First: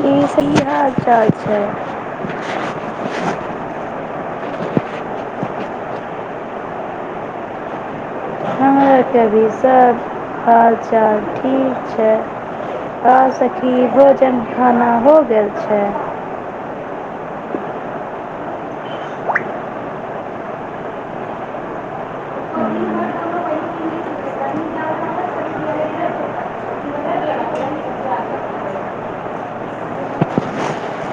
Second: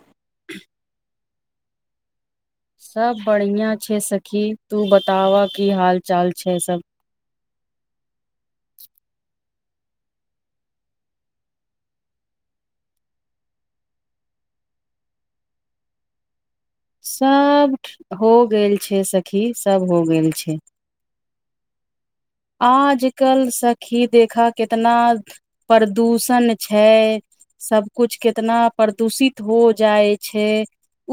की सही हाल चाल छय सब बढ़िया छै सखी तू बताव की हाल चाल छै सभ हमराके भी सभ हाल चाल ठीक छै आ सखी भोजन खाना हो गेल छै सभ हो गेल छै सखी सभ हो गेल छै आजकल सखि देखा केतना प्रदूषण छै सभकुछ केतना प्रदूषित हो जाइ छै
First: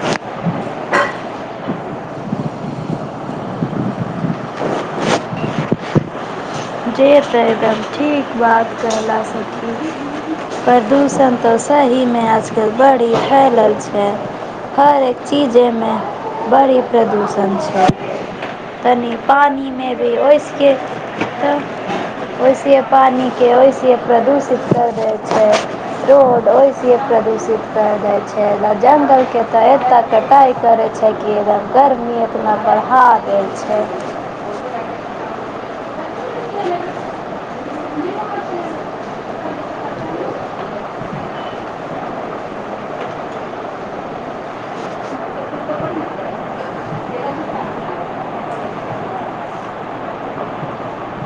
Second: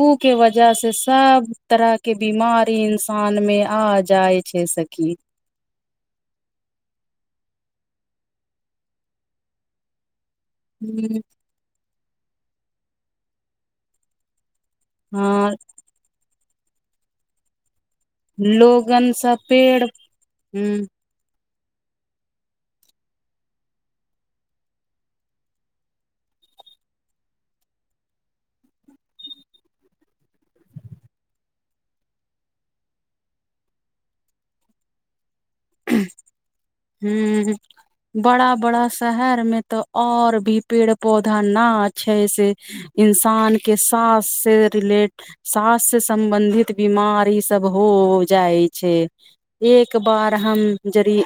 उके वजहसे सभ तरहके बिमारी इंसानमे आ जाइ छै सखी जेतै तब ठीक बात कहला सकी प्रदूषण तऽ सहीमे आजकल बड़ी फैलल छै हर एक हँ चीजेमे बड़ी प्रदूषण छै लोगन तनी सब पेड़ पानिमे भी ओइस के ह तऽ वैसेे पानिके वइसे प्रदूषित कल जाइ छै रोड वइसे प्रदूषित कल जाइ छै जंगलके तऽ एतऽ कटाइ करै छै कि एकदम गर्मी एतना बढ़ा दै छै हू बड़ा बड़ा शहर में तऽ और भी पेड़ पौधा न छै से इंसान के सास से रिलेट सास से सम्बंधित बीमारी सब हो जाइ छै एक बार हम जरी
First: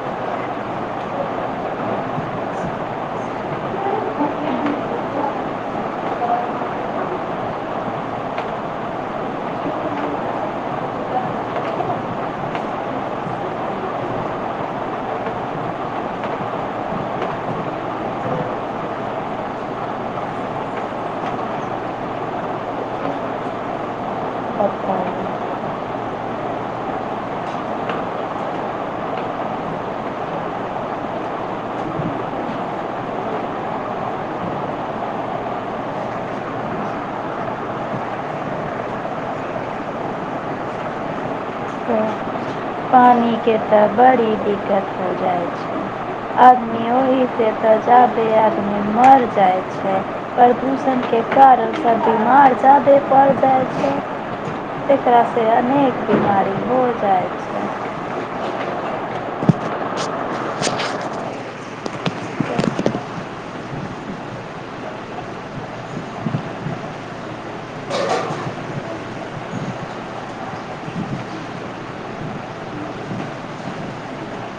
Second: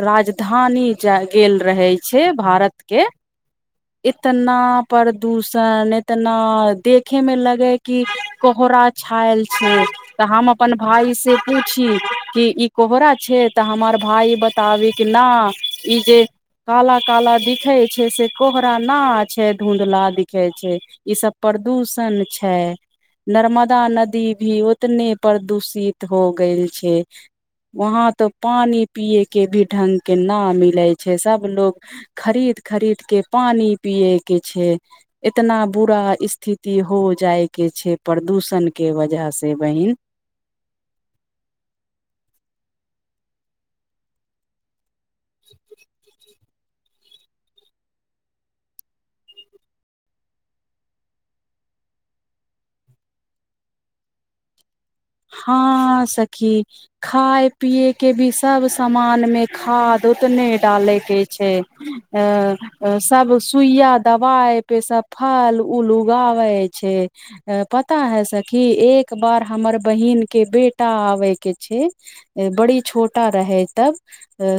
राजधानी जा गेल रहे छै भारत के इतना प्रदूषण इतना देखे मे लगे कि कोहरा छायल छै तऽ हम अपन भाय से पूछी कि इ कोहरा छै तऽ हमर भाय बताबी के न ई जे काला काला दिखै छै से कोहरा न छै धुँधला दिखे छै ई सब प्रदूषण छै नर्मदा नदी भी उतने प्रदूषित हो गेल छै वहाँ तऽ पानि पिएके भी ढंगके न मिलै छै सभलोग खरीद खरीदके पानि पियएके छै इतना बुरा स्थिति हो जायके छै प्रदूषण के वजहसे बहीन पानीके तऽ बड़ी दिक्कत हो जाइ छै आदमी ओहिसे तऽ जादे आदमी मर जाइ छै प्रदूषणके कारणसँ बीमार जादे पड़ि जाइ छै एकरासे अनेक बीमारी हो जाइत छै पिए के भी सब सामान में खाद उतने डाले के छै अ अ सब सुइया दवाई पे सब फल उल उगाबे छै पता है सखी एक बार हमर बहिन के बेटा आबे के छै बड़ी छोटा रहे तब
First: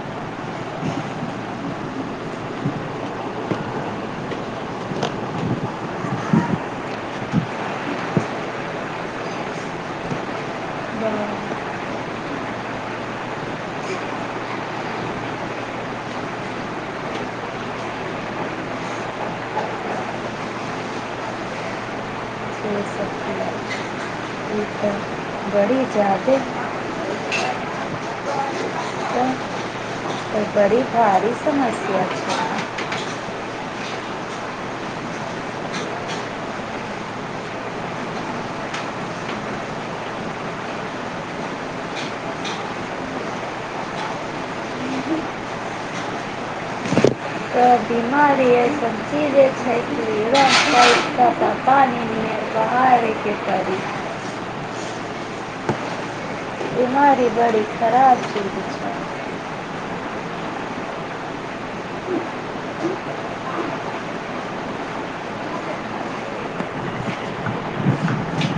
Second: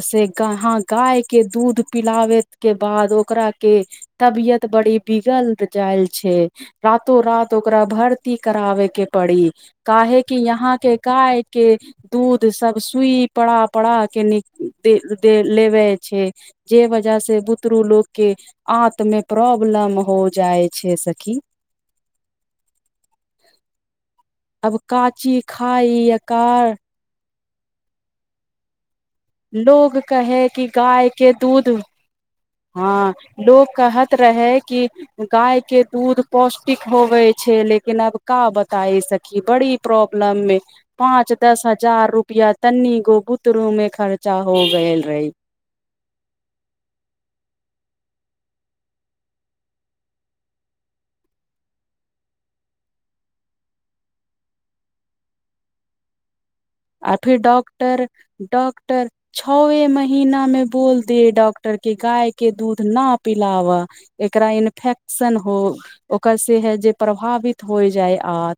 से हा गाय के दूध पिलाबे के बाद ओकरा के तबियत बड़ी बिगल जायल छै रातो रात ओकरा भर्ती कराबे के पड़ी काहेकि यहाँ के गाय बनै के दूध सब सुई पड़ा पड़ा के न दे दे लेबे छै जे वजह से बुतरू लोकगके आँत मे प्रॉब्लम हो जाइ छै सखी छै सखी ई अब तऽ काची बड़ी खाइ जादे एकार तऽ लोक कहे कि बड़ी गाय भारी के दूध समस्या छै हँ लोग कहत रहे क गाय के दूध पौष्टिक होवे छै लेकिन अब का बताय सखी बड़ी प्रॉब्लम मे पांच दस हजार रुपआ तनी गो बुतरू में खर्च बच्चा हो गेल रहै त बीमरी समचीजे [unintelligible] छै किर ख त पान सहहारके करी आ बीमारी फिर बड़ी ॉक्टर खराब चीज छै डॉक्टर छओवे मह हीना में बोल दियै ॉक्टर डॉक्टर केगाय दू प एक इनफै सन हो ओकर से हे जे प्रभावित हो जाय आत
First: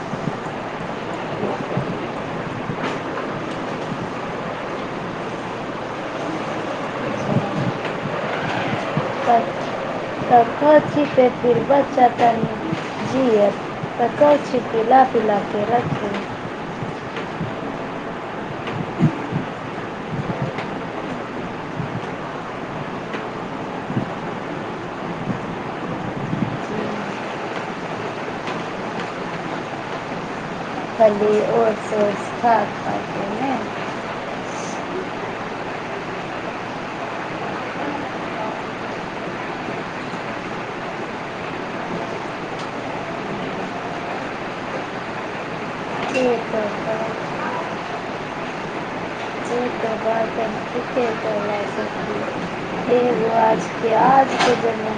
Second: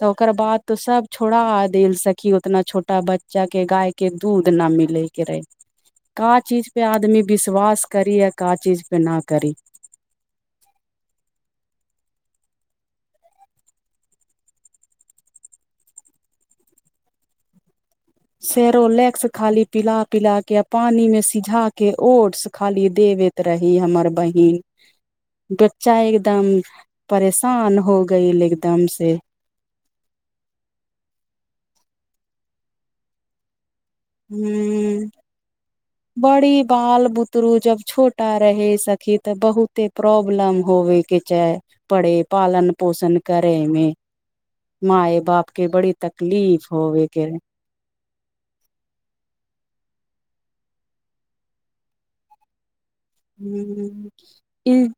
तऽ ओकर बाद तो सब छोड़ा देल सक कि उतना छोटा बच्चा के गाय के दूध न मिले के रहे का चीज पे आदमी विश्वास करी य का चीज पे ना तऽ करी तऽ करैत छी ते फिर बच्चा तनि जियए तऽ कर छी पिला पिला के रखू सेेरोलैक्स खाली पिला पिला के पानी मे सिझा के ओट्स खाली देबैत रही हमर बहिन बच्चा एकदम परेशान हो गय एकदम से खी ओरसँरथा गेल नहि ह बड़ी बाल बुदुरू जब छोटा रहे सखी तऽ बहुते प्रॉब्लम होवेके चे परड़े पालन पोषण करेमे माय बापके बड़ी से तकलीफ तऽ होवेके रहे चेक के बात अब ठीके जकेजमे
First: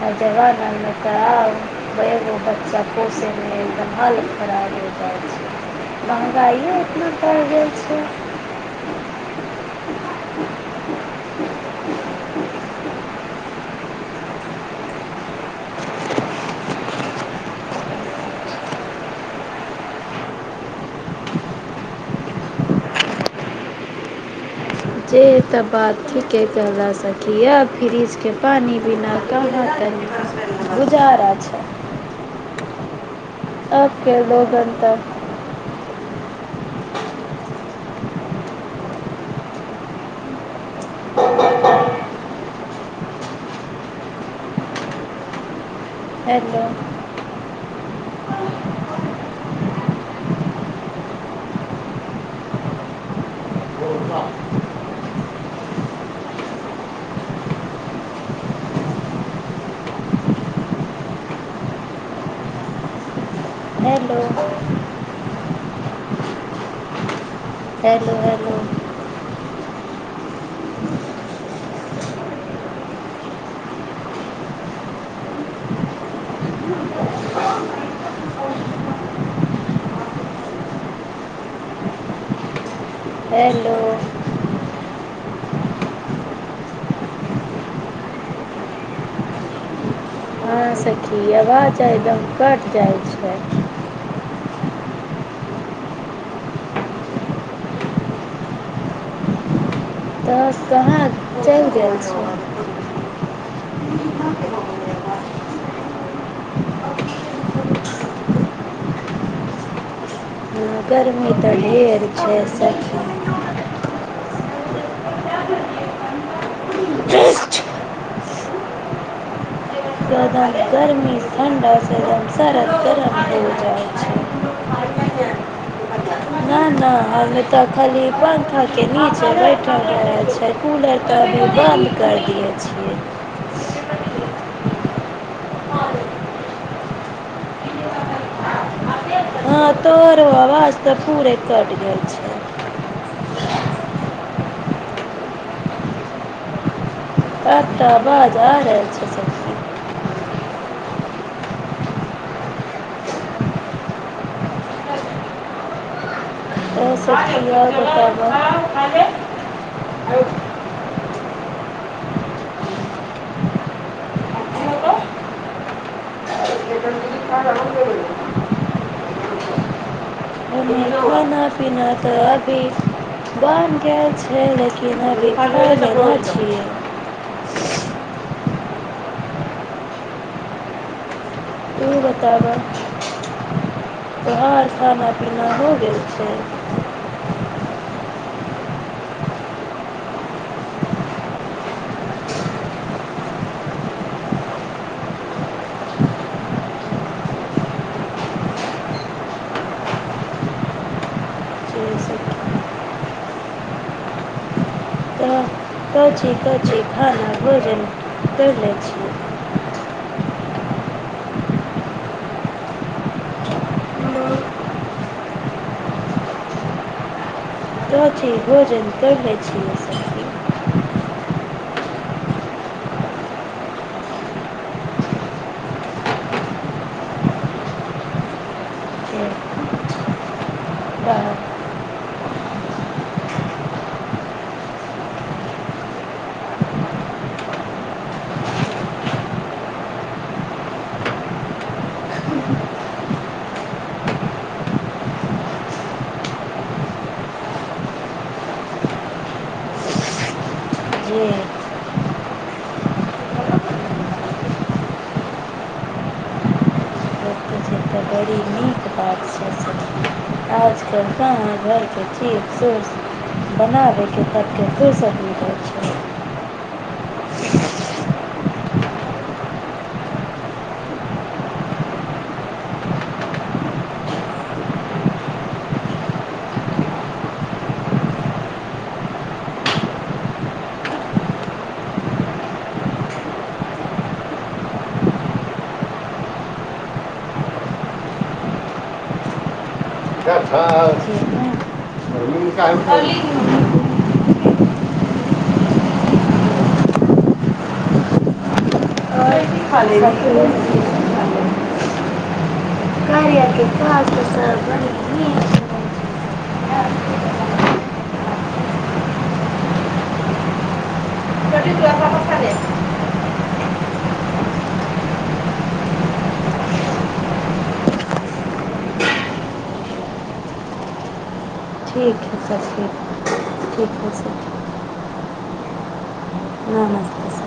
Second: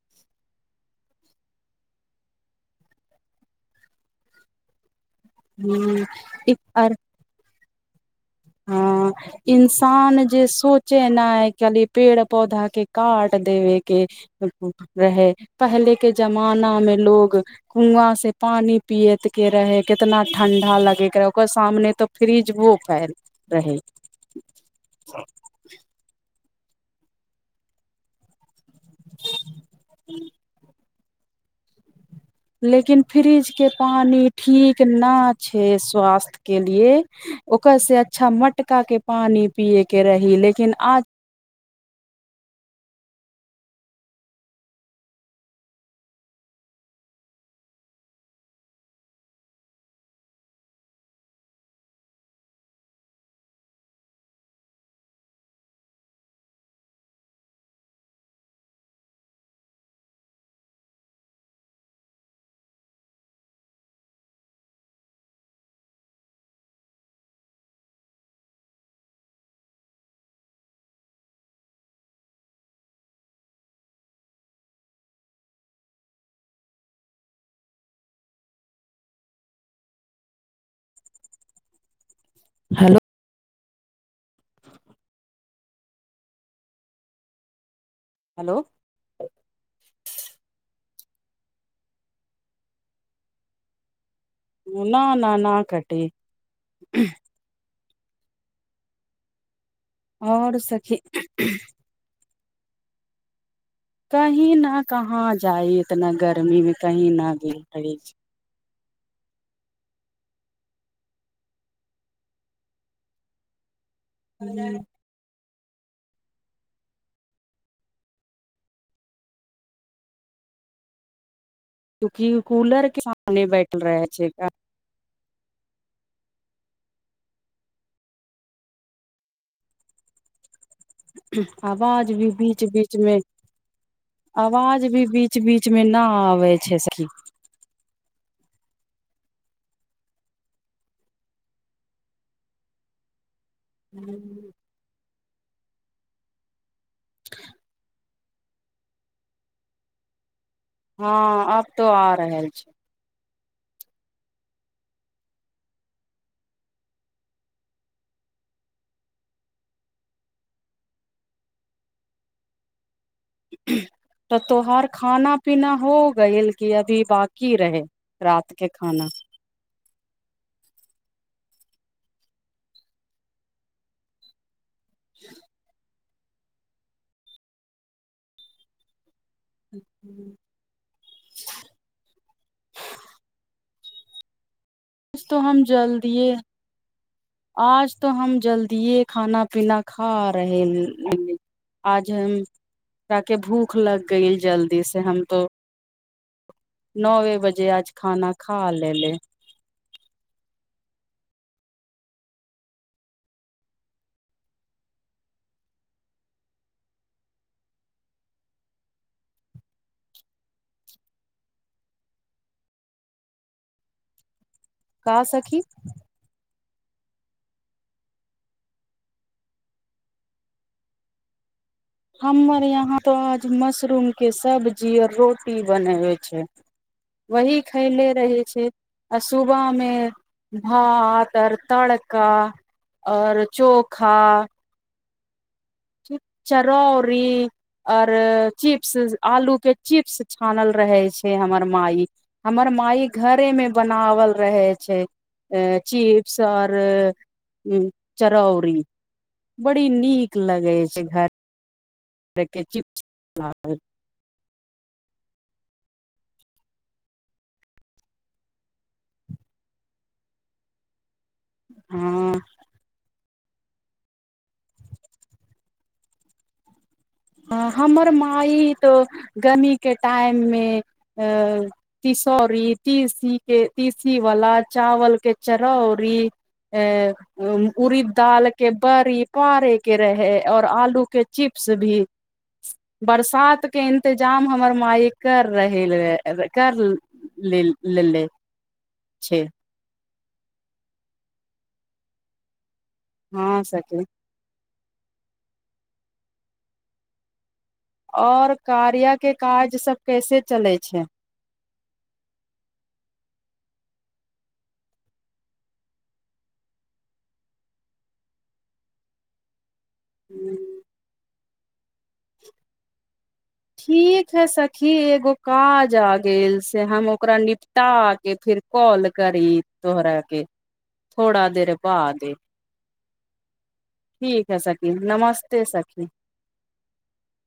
[inaudible] न जवानामे तगो बच्चा पोसे रह एकदमाल खड़ा रह ह ई महँगाइो आर उतना पड़ि गेल छै। हँ इंसान जे सोचे न है खालि पेड़ पौधा के काट देवे के रहे पहले के जमाना में लोग कुआँ से पानी पिययत के रहे कितना ठंडा लगे के रहे ओकर सामने तो फ्रिज भो फैल रहै जे तऽ बात ठीक के कल सखी यऽ फ्रिजके पानी पीना क [inaudible] चारा छै लेकिन फ्रिज के अब पानी लोगन ठीक त न छै स्वास्थ्य के लिए ओकर से अच्छा मटकाके पानि पियएके रही लेकिन आज हेलो हेलो हेलू हेलू हलो एेलू हेलो अहाँसँ की आवाज एकदम कटि जाइ छै न न न कटी आ और कहाँ सखी चलि गेल छ [inaudible] कहीँ ने कहाँ जाय इतना गर्मीमे कहीँ ने गेल रहै छै नी तऽ ढेर छै सख हू एकदम गर्मी ठण्डाँ से चूँकि एकदम सड़द कूलर के गरम सामने हो बैठल जाइ रहे छै [unintelligible] नहि नहि हम तऽ खाली पंखा के निचे बैठल रह छ कूलर तऽ अभी बन्द आवाज करि भी दियै बीच बीच मे छियै आवाज भी बीच बीचमे ना आबै छै सहि हँ तोहरो आवाज तऽ पूरे कट गेल छै ह्म [unintelligible] अ त बाद [unintelligible] जा रहल छै सबी हँ आब तो आ रहल छै [inaudible] तऽ तोहार खाना पीना हो गल कि अभी बाकी रहै रात के खाना ओने खाना पीना तऽ अभी बान गैल छै लेकिन [inaudible] छै अचछा [inaudible] तु बताबऽ तौहर खाना आज तो पीना हम हो गेल छै जल्दिए आज तऽ हम जल्दिए खाना पीना खा रहे आज हम ताके भूख लग गय जल्दी से हम तो नओवे बजे आज खाना खा ले ले से सब कची कची खाना भोजन करि लैत छी का सखी तऽ चीज भोजन करलै छियै सखी हमर यहाँ तो आज मशरूम के सब्जी आओर रोटी बनेब छै वही खयले रहै छै आ जे सुबहमे बात भात आर तड़का आओर चोखा चरौरी आऔर चिप्स आलू के चिप्स छानल रहै छै हमर माई हमर माई घरेमे बनावल रहै छै चिप्स आऔर चरौरी बड़ी नीक लगे छै जे घर चिप्स होतै से तऽ बड़ी नीक बात छै सखी आजकल कहाँ घरके हँ चिप्स सोर्स बनाबयके तबके कोइसभ न रहइ छै ह हमर माइ तो गर्औमी के टाइम मे तिसौरी तिसी के तीसी वाला चावल के चरौरी अ उड़ दाल के बड़ी पारे के रहे और आलू के चिप्स भी बरसातके इन्तजाम हमर माय कर रह कर लेले छै जे ने [inaudible] हँ सखी और कार्या के काज सब कैसे चलै छै िय के पासस ब [unintelligible] ह्म [unintelligible] छोटी तू अपना मसाले ठीक है सखी एगो काज आ गेल से हम ओकरा निपटा के फिर कॉल करी तोहरा के थोड़ा देर ठीक बादे छै सखी ठीक है सखी नमस्ते सखी नमस्ते सर